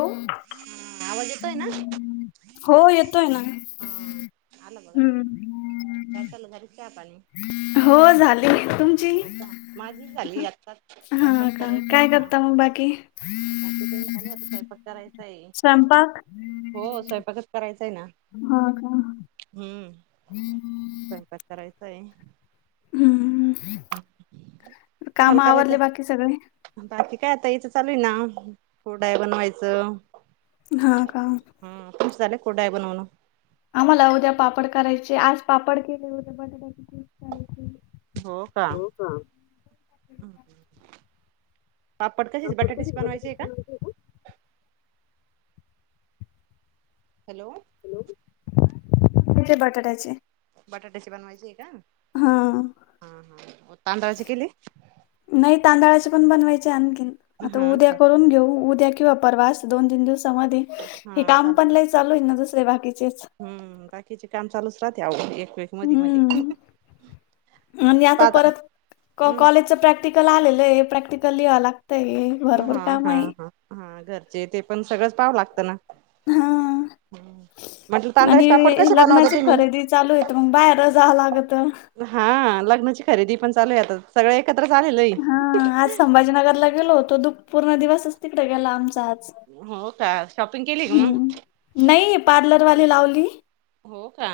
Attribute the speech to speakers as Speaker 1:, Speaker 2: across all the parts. Speaker 1: ओ.
Speaker 2: हा आवाज येतोय ना? [inaudible]
Speaker 1: हो येतोय ना.
Speaker 2: आलात बघा आता.
Speaker 1: हम्म
Speaker 2: [inaudible] काय चाललं झालं चहा पाणी?
Speaker 1: हो झाले, तुम
Speaker 2: हो का माझी झाली आत्ताच. स्वयंपाक
Speaker 1: ह का
Speaker 2: करायचा
Speaker 1: काय
Speaker 2: आता.
Speaker 1: करता मग बाकी.
Speaker 2: बाकी तेन चालू आहे आता स्वयंपाक करायचाय
Speaker 1: स्वयंपाक
Speaker 2: हो स्वयंपाकच. करायचाय ना
Speaker 1: हा का
Speaker 2: हम्म स्वयंपाक करायचाय.
Speaker 1: हम्म.
Speaker 2: हं
Speaker 1: काम
Speaker 2: तुम्हाला करायचय.
Speaker 1: आवरले बाकी सगळे?
Speaker 2: बाकी काय आता, हिच चालू आहे ना कुरडया बनवायच.
Speaker 1: हा का?
Speaker 2: झालं का कुरडया बनवून नं?
Speaker 1: आम्हाला उद्या पापड करायचे. आज पापड केले उद्या बटाट्याचे चिप्स करायचे.
Speaker 2: हो का? पापड कशाचे बटाट्याचे बनवायचे का? हॅलो!
Speaker 1: हॅलो? बटाट्याचे.
Speaker 2: बटाट्याची बनवायची आहे का?
Speaker 1: हा
Speaker 2: हा हा तांदळाचे केली?
Speaker 1: नाही तांदळाचे पण बनवायचे आणखीन आता
Speaker 2: हा
Speaker 1: उद्या
Speaker 2: का?
Speaker 1: करून घेऊ उद्या किंवा. परवा स दोन तीन दिवसामध्ये हे
Speaker 2: हा चालेल.
Speaker 1: काम पण चालू आहे ना दुसरे बाकी़ज
Speaker 2: हम्म बाकीचे काम चालूच राहते एक. मधी मधी
Speaker 1: हम्म आणि आता
Speaker 2: पाहता
Speaker 1: परत
Speaker 2: हम्म
Speaker 1: कॉलेजचं प्रॅक्टिक प्रॅक्टिकल आलेलं आहे प्रॅक्टिकल लिव्हा लागतंयं.
Speaker 2: हा हा हा हा घरचे ते पण सगळंच पावं लागतं ना.
Speaker 1: हा
Speaker 2: ह म्हटलं
Speaker 1: आणि
Speaker 2: तांदळाचे पापड कसे बनवता
Speaker 1: लग्नाची
Speaker 2: तुम्ही?
Speaker 1: खरेदी चालू येत मग बाहेर जावं लागत.
Speaker 2: हा लग्नाची खरेदी पण चालू आहे, आ सगळं एकत्र आलेलं आहे.
Speaker 1: हा आज संभाजीनगरला गेलो होतो पूर्ण दिवसचं तिकडे गेला आमचा आज.
Speaker 2: हो का शॉपिंग केली मग?
Speaker 1: हम्म नाही पार्लर वाली लावली.
Speaker 2: हो का?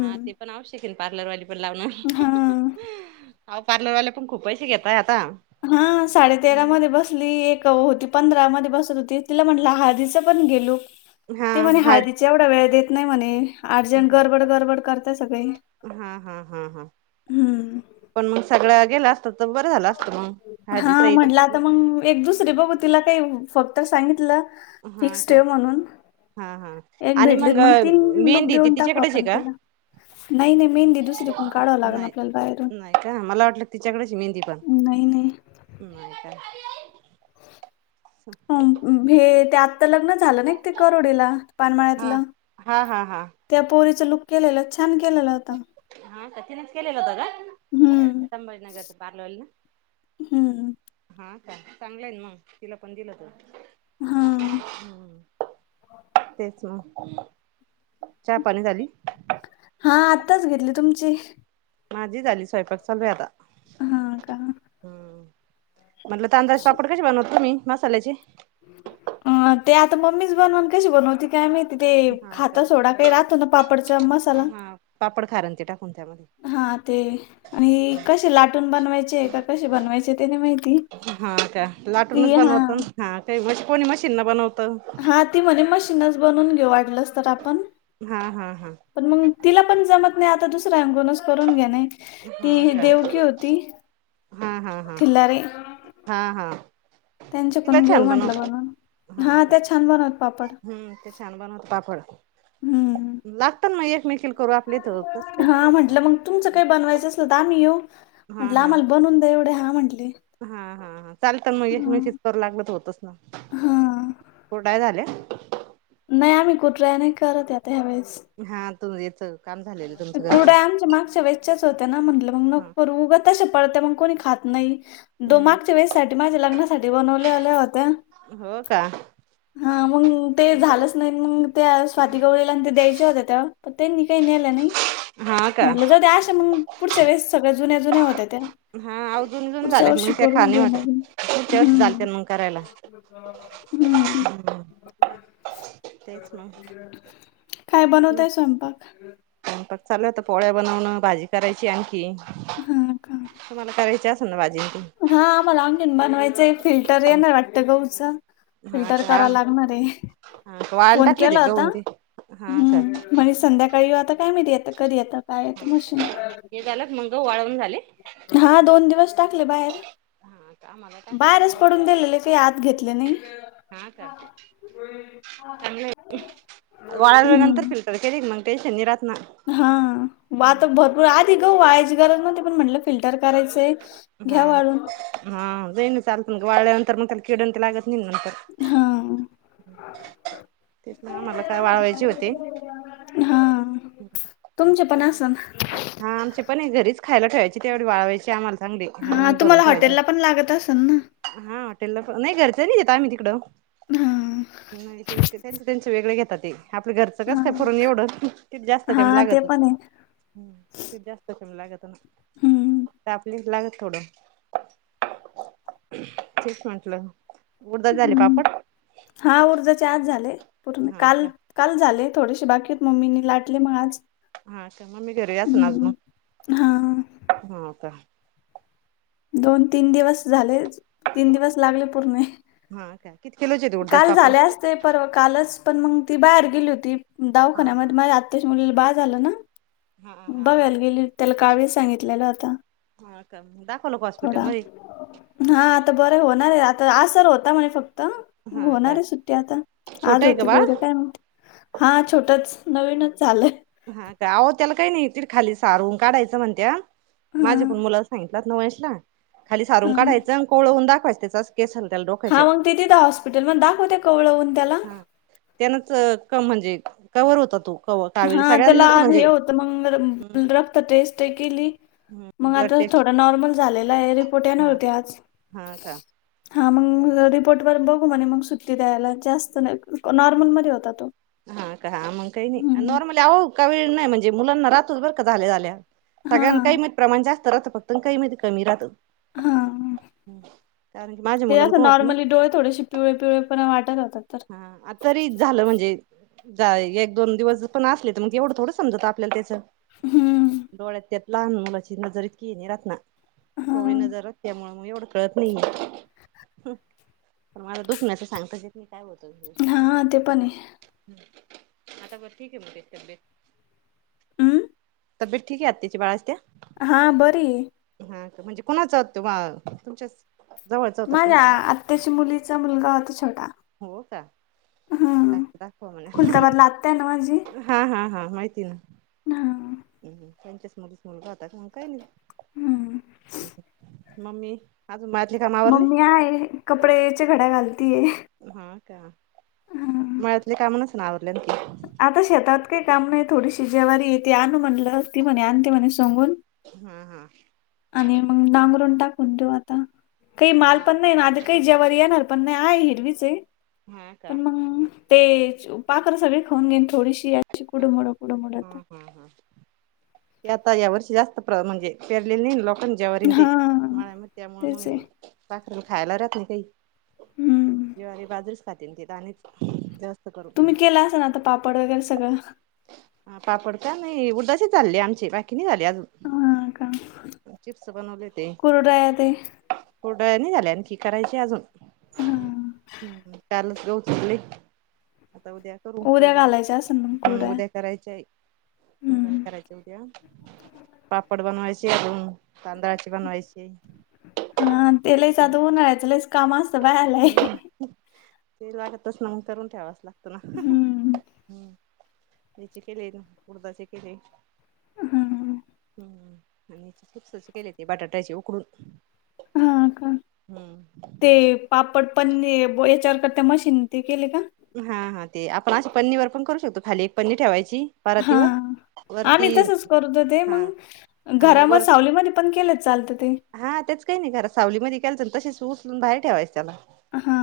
Speaker 2: हा ते पण आवश्यक पार्लरवाली पण लावन.
Speaker 1: हा
Speaker 2: आवं पार्लरवाले पण खूप पैसे घेतायं आता.
Speaker 1: हा साडे तेरामध्ये बसली एक होती. पंधरा मध्ये बसत होती तिला मला हळदीचे पण गेलो
Speaker 2: हा
Speaker 1: ते म्हणे
Speaker 2: हा हा
Speaker 1: हळदीचं तेेवढा वेळ देत नाही म्हणे. अर्जंट गडबड गडबड करत सगळे
Speaker 2: हा हा हा हा
Speaker 1: हम्म
Speaker 2: पण मग सगळं गेला असत तर बरं झालं. असतं मग
Speaker 1: हा
Speaker 2: हळदी सहित
Speaker 1: म्हटलं आता मग एक दुसरी बघू तिला काही फक्त सांगितलं.
Speaker 2: हा
Speaker 1: फिक्स
Speaker 2: का
Speaker 1: ठेव म्हणून.
Speaker 2: हा हा
Speaker 1: एक
Speaker 2: आणि
Speaker 1: भेटलेत मग तीन लुक
Speaker 2: मेहंदी ती
Speaker 1: देऊन टाकू
Speaker 2: तिच्याकडेच आहे
Speaker 1: आपण
Speaker 2: का
Speaker 1: तिला. नाही नाही मेहंदी दुसरी कुन काढावं लागलं
Speaker 2: नाही
Speaker 1: आपल्याला बाहेरून.
Speaker 2: नाही मला वाटलं तिच्याकडे मेहंदी.
Speaker 1: नाही नाही.
Speaker 2: तो गेला की बाहेर ये
Speaker 1: हो हे ते आता लग्न झालं ना ते करोडीला
Speaker 2: हा
Speaker 1: पानमाळ्यातलं?
Speaker 2: हा हा हा
Speaker 1: त्या पोरीचं लुक केलेलं छान केलेलं होत.
Speaker 2: हा का तिनेचं केलं होतं का?
Speaker 1: हम्म
Speaker 2: संभजीनगर ची पार्लर वाली ना?
Speaker 1: हम्म,
Speaker 2: हा चांगलंय मगं तिला पण दिलं होतं.
Speaker 1: हा.
Speaker 2: हम्म, तेच म चहा पाणी झाली?
Speaker 1: हा आत्ताच घेतली, तुमची?
Speaker 2: माझी झाली, स्वयंपाक चालू आहे आता,
Speaker 1: हा का
Speaker 2: ह्म्म. म्हणलं तांदळाचे
Speaker 1: स-
Speaker 2: पापड कशे बनवता तुम्ही मसाल्याचे?
Speaker 1: अ ते आता मम्मीच बनवणं, कशी बनवती? काय माहिती ते
Speaker 2: हा
Speaker 1: खात
Speaker 2: का
Speaker 1: सोडा काही राहतो ना पापडचा मसाला
Speaker 2: हा पापड खारंते टाकून त्यामध्ये
Speaker 1: हा ते आणि हे कशे लाटून बनवायचे का कशे बनवायचे ते नाही माहीत.
Speaker 2: हा का, लाटूनच बनवतो ना, हा काही म कोणी मशीननं बनवतं.
Speaker 1: हा ती म्हणे मशीनचं बनून घेऊ वाटलंस तर आपण.
Speaker 2: हा, हा, हा.
Speaker 1: पण मंग तिला पण जमत नाही आता दुसऱ्याकुनच् करून घेणे
Speaker 2: हा
Speaker 1: ती
Speaker 2: का
Speaker 1: देवकी होती,
Speaker 2: हा हा हा
Speaker 1: ठिल्लारी
Speaker 2: हा- हा. तिला
Speaker 1: त्यांच्याकुन घेऊ
Speaker 2: छान
Speaker 1: म्हंटलं
Speaker 2: बनवत
Speaker 1: बनुन, हा त्या छान बनवता पापड.
Speaker 2: त्या छान बनवता पापड.
Speaker 1: हम्म,
Speaker 2: मी लागते ना मं एकमेकीला करु आपल्या इथं तस काही नाही.
Speaker 1: म्हणलं मंग तुमचं काही बनवायचं असलं, त आमी येऊ
Speaker 2: हा
Speaker 1: म्हटलं
Speaker 2: हा
Speaker 1: आम्हाला बनवून द्या एवढं, हा म्हटले.
Speaker 2: हा, हा, हा चालतं मं
Speaker 1: हा
Speaker 2: एकमेकीचं करू लागलं त होतच ना,
Speaker 1: हा
Speaker 2: कुरडया झाल्या?
Speaker 1: नाई आमी कुड्रराया नाही करत ये आता ह्या वेेळेस.
Speaker 2: हा तुम याच काम झालेलं तुमचं घरचं
Speaker 1: कुर्डया आमच्या मागच्या वेळेस् च्याच होत्या ना म्हटलं मंग
Speaker 2: हा
Speaker 1: नको करु, ऊगं तश्या पडता मग कोणी खात नाही, दो
Speaker 2: हम्म
Speaker 1: मागच्या वेळेस साठी, माझ्या लग्नासाठी बनवल्याल्या होत्या.
Speaker 2: हो का
Speaker 1: हा मंग ते झालंच नाही, मंग त्या स्वाती गवळी त्यांच्या द्यायच्या होत्या त्या, पण त्यांनी काही नेल्या नही,
Speaker 2: हा का
Speaker 1: म्हटलं जाऊद्या अश्या मंग पुढच्या वेळेस सगळं जुन्या- जुन्या होतायेत.
Speaker 2: हा अव जूनजून झाल्या त मग त्या
Speaker 1: करून
Speaker 2: खा नही
Speaker 1: घेऊ
Speaker 2: वाटत,
Speaker 1: नवीन
Speaker 2: पुढच्या वर्षी
Speaker 1: हम्म
Speaker 2: चालतीन म करायला.
Speaker 1: हम्म,
Speaker 2: तेच मग
Speaker 1: काय बनवताय स्वयंपाक?
Speaker 2: स्वयंपाक चालूय आता पोळ्या बनवणं भाजी करायची आणखी,
Speaker 1: हा का
Speaker 2: तुम्हाला करायची अस लं ना भाजी ते?
Speaker 1: हा आम्हाला आणखीण बनवायचंय, फिल्टर येनार ये वाटतं गहुचं.
Speaker 2: हा
Speaker 1: फिल्टर
Speaker 2: का
Speaker 1: करावं
Speaker 2: हा
Speaker 1: लागणार ये,
Speaker 2: का वाळायला
Speaker 1: फोन
Speaker 2: टाकले ते
Speaker 1: केला होता
Speaker 2: गहून ते हा का
Speaker 1: हम्म. म्हणे संध्याकाळी येऊ, आता काय माहित कधी येतं काय येतं मशीन.
Speaker 2: हे झालं का मंग गऊ वाळवून झाले?
Speaker 1: हा दोन दिवस टाकले बाहेर.
Speaker 2: हा का आम्हाला टाकायचे
Speaker 1: बाहेरच
Speaker 2: गहू
Speaker 1: पडून
Speaker 2: वाळायला
Speaker 1: दिलेले काही आत घेतलेले नही.
Speaker 2: हा का? कमी होतील, वाळल्या नंतर
Speaker 1: हम्म
Speaker 2: फिल् टर केली ना मंग टेनशन नही राहात ना.
Speaker 1: हा मं आता बघु आधी गहु वाळायची गरज नव्हती, पण म्हटलं फिल्टर करायचं ते घ्या
Speaker 2: हा
Speaker 1: वाळुन ते
Speaker 2: हा नैन चालतन म ग व वाळल्यानंतर म त्याल किडंत लागत नई नंतर
Speaker 1: हा
Speaker 2: आम्हाला काय वाळवायचे होते
Speaker 1: हा
Speaker 2: आत
Speaker 1: च्यापण आसन
Speaker 2: हा आमचे पण हे घरीच खायला ठेवायचे तेवढी वाळवायची आम्हाला चांगली हा मंग भरून
Speaker 1: तुम्हाला
Speaker 2: ठेवायचे
Speaker 1: हॉटेलला पण लागत असन ना
Speaker 2: हा हॉटेलला प नाई घरचं नाई येत आम्ही तिकडं
Speaker 1: हा
Speaker 2: नाई ते विकते त्यांच त्यांचं वेगळे घेता ते आपलं घरचं कस
Speaker 1: हा
Speaker 2: काय पुरून एवढं तित जास्त टाईम
Speaker 1: हा ते
Speaker 2: लागतं
Speaker 1: पण आहे
Speaker 2: हम तीत जास्त कमी लागत ना
Speaker 1: हम्म
Speaker 2: फक्त आपलीच लागत थोडं तेच म्हंटलं उडदाच झाले
Speaker 1: हम्म
Speaker 2: पापड
Speaker 1: हा ऊळदाचे आज झाले पूर्ण
Speaker 2: हा
Speaker 1: काल.
Speaker 2: का
Speaker 1: काल झाले थोडेशी बाकीत मम्मीनी लाटले मग आज.
Speaker 2: हा का मग मी घरी असणार ना
Speaker 1: हम्म. हा
Speaker 2: हो का.
Speaker 1: दोन तीन दिवस झाले तीन दिवस लागले पूर्ण हे.
Speaker 2: हा काय. किति क्यीलो चे देवु
Speaker 1: काल झाले असते परवा कालच पण मग ती बाहेर गेली होती
Speaker 2: हा हा
Speaker 1: दावाखान्यामध्ये माझ्या आत्या. आत्याच्या मुलीला बाळ झालं ना
Speaker 2: हा हा हा.
Speaker 1: बघाला गेली त्याला काविळ सांगितलेलं होतं.
Speaker 2: हा हा दाखवलं का हॉस्पिटलमधी.
Speaker 1: हा आता बरं होणार आहे आता आसर होता म्हणे फक्त.
Speaker 2: हा
Speaker 1: होणार
Speaker 2: का
Speaker 1: आहे सुट्टी आता आज
Speaker 2: छोटं आहे
Speaker 1: होती का
Speaker 2: बाळ
Speaker 1: उद्या काय माहिती. हा छोटंच नवीनच झाचालंय.
Speaker 2: हा काय अहो त्याला काही नाही तिकडं खाली सारून काढायचं म्हणत्या
Speaker 1: हा
Speaker 2: माझे पण मुलंच. खाली सारून
Speaker 1: हा
Speaker 2: काढायं कोवळ ऊन दाखवायच त्याचा केसांना डोक
Speaker 1: हा मग तिथं हॉस्पिटल मग दाखवते कोवळ ऊन त्याला.
Speaker 2: त्यांनाच क म्हणजे कवर होता तो कवर.
Speaker 1: हा त्याला हे होत मग रक्त टेस्ट केली. मग
Speaker 2: ब्लड
Speaker 1: आता
Speaker 2: टेस्ट
Speaker 1: थोडा नॉर्मल झालेला आहे रिपोर्ट येणार
Speaker 2: हा
Speaker 1: होते आज.
Speaker 2: हा का
Speaker 1: हा मग रिपोर्टवर बघू म्हणे मग सुट्टी द्यायला जास्त नॉर्मलमध्ये होता तो.
Speaker 2: हा का हा मग काही नाही
Speaker 1: हं.
Speaker 2: नॉर्मल आहे काविळ नाही म्हणजे मुलांना राहतच बर का झाल्या झाल्या. सगळ्याण काही
Speaker 1: हां,
Speaker 2: मध्ये प्रमाण जास्त राहतं फक्त काही मध्ये कमी राहतं.
Speaker 1: हां.
Speaker 2: कारण की माझ्या
Speaker 1: ते
Speaker 2: मुलाला
Speaker 1: असं
Speaker 2: पण होत. ना
Speaker 1: नॉर्मली डोळे थोडेशी. पिवळे पिवळे पण वाटत होतात तर.
Speaker 2: ह तरी झालं म्हणजे. जाय एक दोन दिवस पण असले तर मग एवढं थोडं समजत आपल्याला त्याचं.
Speaker 1: हं.
Speaker 2: डोळ्यात त्यात लहान मुलाची नजर इतकी ये राहात ना. कोवळी
Speaker 1: हां,
Speaker 2: नजर रक्ता त्यामुळं. म एवढे कळत नाही पण मला दुख नाही सांगताच येत. नाही काय होत होऊ शकतो
Speaker 1: हां. ते
Speaker 2: सागा
Speaker 1: पण आहे.
Speaker 2: हम्म आता ब ठीक आहे तब्येत.
Speaker 1: उम्म.
Speaker 2: तब्येत ठीक आहे आत्याच्या बाळाची त्या.
Speaker 1: हा बरी हे.
Speaker 2: हा का, म्हणजे कुणाचा होत? तुमच्याच. जवळचा होता
Speaker 1: माझ्या
Speaker 2: कोणाचा बाळ
Speaker 1: आत्याच्या मुलीचा मुलगा होता छोटा.
Speaker 2: हो का? काय
Speaker 1: हं.
Speaker 2: ते दाखवा मला.
Speaker 1: खुलताबादला आत्या आहे ना माझी.
Speaker 2: हा हाहा माहिती हे.
Speaker 1: हा,
Speaker 2: [inaudible] त्यांच्याच मुलीचा मुलगा हो काय नाही.
Speaker 1: हं.
Speaker 2: [inaudible] मम्मी अजून माझी
Speaker 1: मम्मी आहे कपड्याचे घड्या घालतीये.
Speaker 2: हा का?
Speaker 1: हं.
Speaker 2: मळ्यातले काम नसतील आवरल्यातील.
Speaker 1: आता शेतात काही काम नाही थोडीशी ज्वारी आहे ती आणू म्हणलं ती म्हणे आणते म्हणे सांगून.
Speaker 2: हा हा.
Speaker 1: आणि मग नांगरून टाकून देऊ आता, काही माल
Speaker 2: हा
Speaker 1: पण नाही आधी काही जवारी येणार पण नाही आहे हिरवीच आहे,
Speaker 2: हा का
Speaker 1: पण मग ते पाखर सगळी खाऊन घेन थोडीशी याची कुडुमुडू.
Speaker 2: [inaudible] आता या वर्षी जास्त म्हणजे पेरलेली नाही लोकांनी जवारीन ते
Speaker 1: हा
Speaker 2: मळ्याम
Speaker 1: तेच आहे.
Speaker 2: मग पाखरान खायला राहत नाही.
Speaker 1: हं.
Speaker 2: [unintelligible] बाजरीच खाते ते दाणे [unintelligible]
Speaker 1: तुम्ही केला असलं आता पापड वगैरे सगळं?
Speaker 2: हा पापड का नाही उडदाचेच झाले आमचे बाकी नाई झाले अजून.
Speaker 1: हा का?
Speaker 2: चिप्स बनवले ते
Speaker 1: [inaudible] कुरडाया ते.
Speaker 2: कुरडया नाई झाली आमची करायची हाय अजून.
Speaker 1: हा.
Speaker 2: [unintelligible] [inaudible] आता उद्या करू
Speaker 1: उद्या
Speaker 2: कुरडया
Speaker 1: घालायच्या असेल मग
Speaker 2: हम
Speaker 1: कुरडया.
Speaker 2: उद्या कराय च, कुरडया
Speaker 1: हम्म.
Speaker 2: करायच्या उद्या. पापड बनवायचे अजून, तांदळाचे बनवायचे.
Speaker 1: हा ते लयच [unintelligible]
Speaker 2: हम्म
Speaker 1: उन्हाळ्याच लईच काम आसतय बाळाला.
Speaker 2: ते लागतच ना मग करून ठेवायचं लागतं
Speaker 1: हम्म.
Speaker 2: ना. तेचे केले उडदाचे केले
Speaker 1: हम्म.
Speaker 2: हम्म. आणि ते चिप्सच केले ते बटाट्याचे उकडून
Speaker 1: हा का?
Speaker 2: [inaudible]
Speaker 1: ते
Speaker 2: हम्म.
Speaker 1: पापड पन्ने ह्याच्यावर कर्त्या मशिन ते केले का?
Speaker 2: हा हा ते आपण असे पन्नी वर पण करू शकतो खाली एक पन्नी ठेवायची.
Speaker 1: हा
Speaker 2: परातीवर वरती
Speaker 1: आम्ही तसच करतो ते
Speaker 2: हा
Speaker 1: मंग
Speaker 2: आणि
Speaker 1: घरा म
Speaker 2: वर
Speaker 1: सावलीमध्ये पण केलं चालतं ते.
Speaker 2: हा तेच काही नाई घरा सावलीमध्ये केलाच तसे उचलून बाहेर ठेवायचं त्याला.
Speaker 1: हा.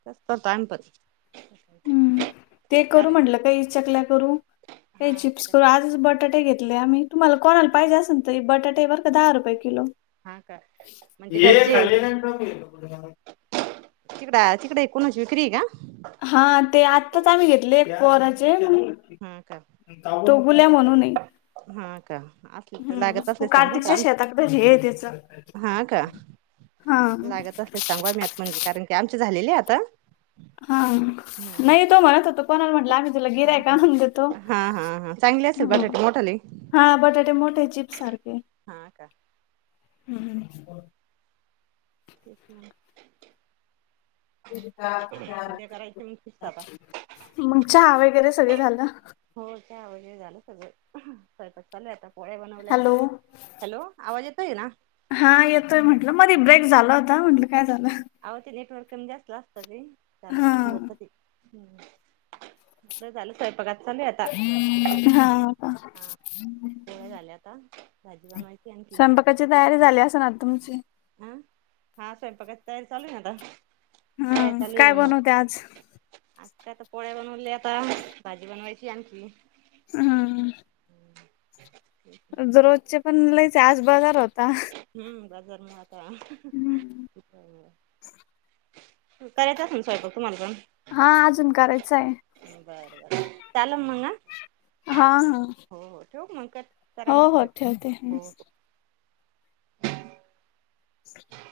Speaker 2: [unintelligible]
Speaker 1: हम्म ते करू
Speaker 2: कारण
Speaker 1: म्हटलं काही चकल्या करू, काही
Speaker 2: हा
Speaker 1: चिप्स करू आजच बटाटे घेतले आम्ही तुम्हाला कोणाला पाहिजे असेन तर हे बटाटे बर का दहा रूपये किलो.
Speaker 2: हा का
Speaker 1: [inaudible]
Speaker 2: म्हणजे
Speaker 1: ये
Speaker 2: घरचे
Speaker 1: खाली [unintelligible] ती.
Speaker 2: तिकड तिकडे कणाची विक्री आहे का?
Speaker 1: हा ते आत्ताच आम्ही घेतले एक पोराचे.
Speaker 2: हा का
Speaker 1: [inaudible] तो बुला म्हणूने.
Speaker 2: हा का? असल तर लागत असले सांग हा
Speaker 1: कार्तिकच्या
Speaker 2: आम
Speaker 1: शेताकडे हे त्याच
Speaker 2: [inaudible] हा का.
Speaker 1: हा
Speaker 2: लागत असले सांगा [unintelligible] म्हणजे कारण की आमची झालेलीय आता.
Speaker 1: हा,
Speaker 2: हम्म
Speaker 1: नाही तो म्हणत होता कोणाला म्हटला आम्ही तुला
Speaker 2: हा
Speaker 1: गिराइक
Speaker 2: हा
Speaker 1: आणून देतो.
Speaker 2: हा हा हा चांगली असेल
Speaker 1: ह
Speaker 2: बटाटे मोठाणे.
Speaker 1: हा बटाटे मोठे चिप्स सारखे
Speaker 2: हा का
Speaker 1: हम्म.
Speaker 2: ठीक मंग उद्या करायचे
Speaker 1: [unintelligible]
Speaker 2: मग फिक्स आता
Speaker 1: मग चहा वगैरे सगळ झालं.
Speaker 2: हो चहा वैगेरे झालं सगळ स्वयंपा चालू आहे आता पोळ्या बनवल्या
Speaker 1: हॅलो
Speaker 2: हॅलो आवाज येतोय ना?
Speaker 1: हा येतोय म्हंटलं मधी ब्रेक झाला होता म्हटलं काय झाल.
Speaker 2: आव ते नेटवर्क कमी जास्त असत ते झालं
Speaker 1: हा
Speaker 2: की मंग होत ते. सगळ झालं स्वयंपाक आत
Speaker 1: हाव का
Speaker 2: झालय आता भाजी बनवायची आणखी.
Speaker 1: स्वयंपाकाची तयारी झाली आसन आता तुमची?
Speaker 2: आ हा स्वयंपाकाची तयारी चालू हाय आता पोळ्या
Speaker 1: हम्म
Speaker 2: चालू आहे
Speaker 1: काय
Speaker 2: बनवू.
Speaker 1: बनवते आज
Speaker 2: आत्ता काय आता पोळ्या बनवल्या आता भाजी बनवायची आहे आणखी.
Speaker 1: हा रोजचे पण लयच आहे, आज बजार होता.
Speaker 2: हम्म बजार मंग आता [unintelligible] करायचा असल स्वयंपाक तुम्हाला पण?
Speaker 1: हा अजून करायचं आहे
Speaker 2: बर बर चालण मंग आ
Speaker 1: हा हा
Speaker 2: ठेऊ का मग कट करा
Speaker 1: हो
Speaker 2: मग
Speaker 1: हो
Speaker 2: तिकट
Speaker 1: ठेवते हम्म
Speaker 2: हो [inaudible]
Speaker 1: [inaudible]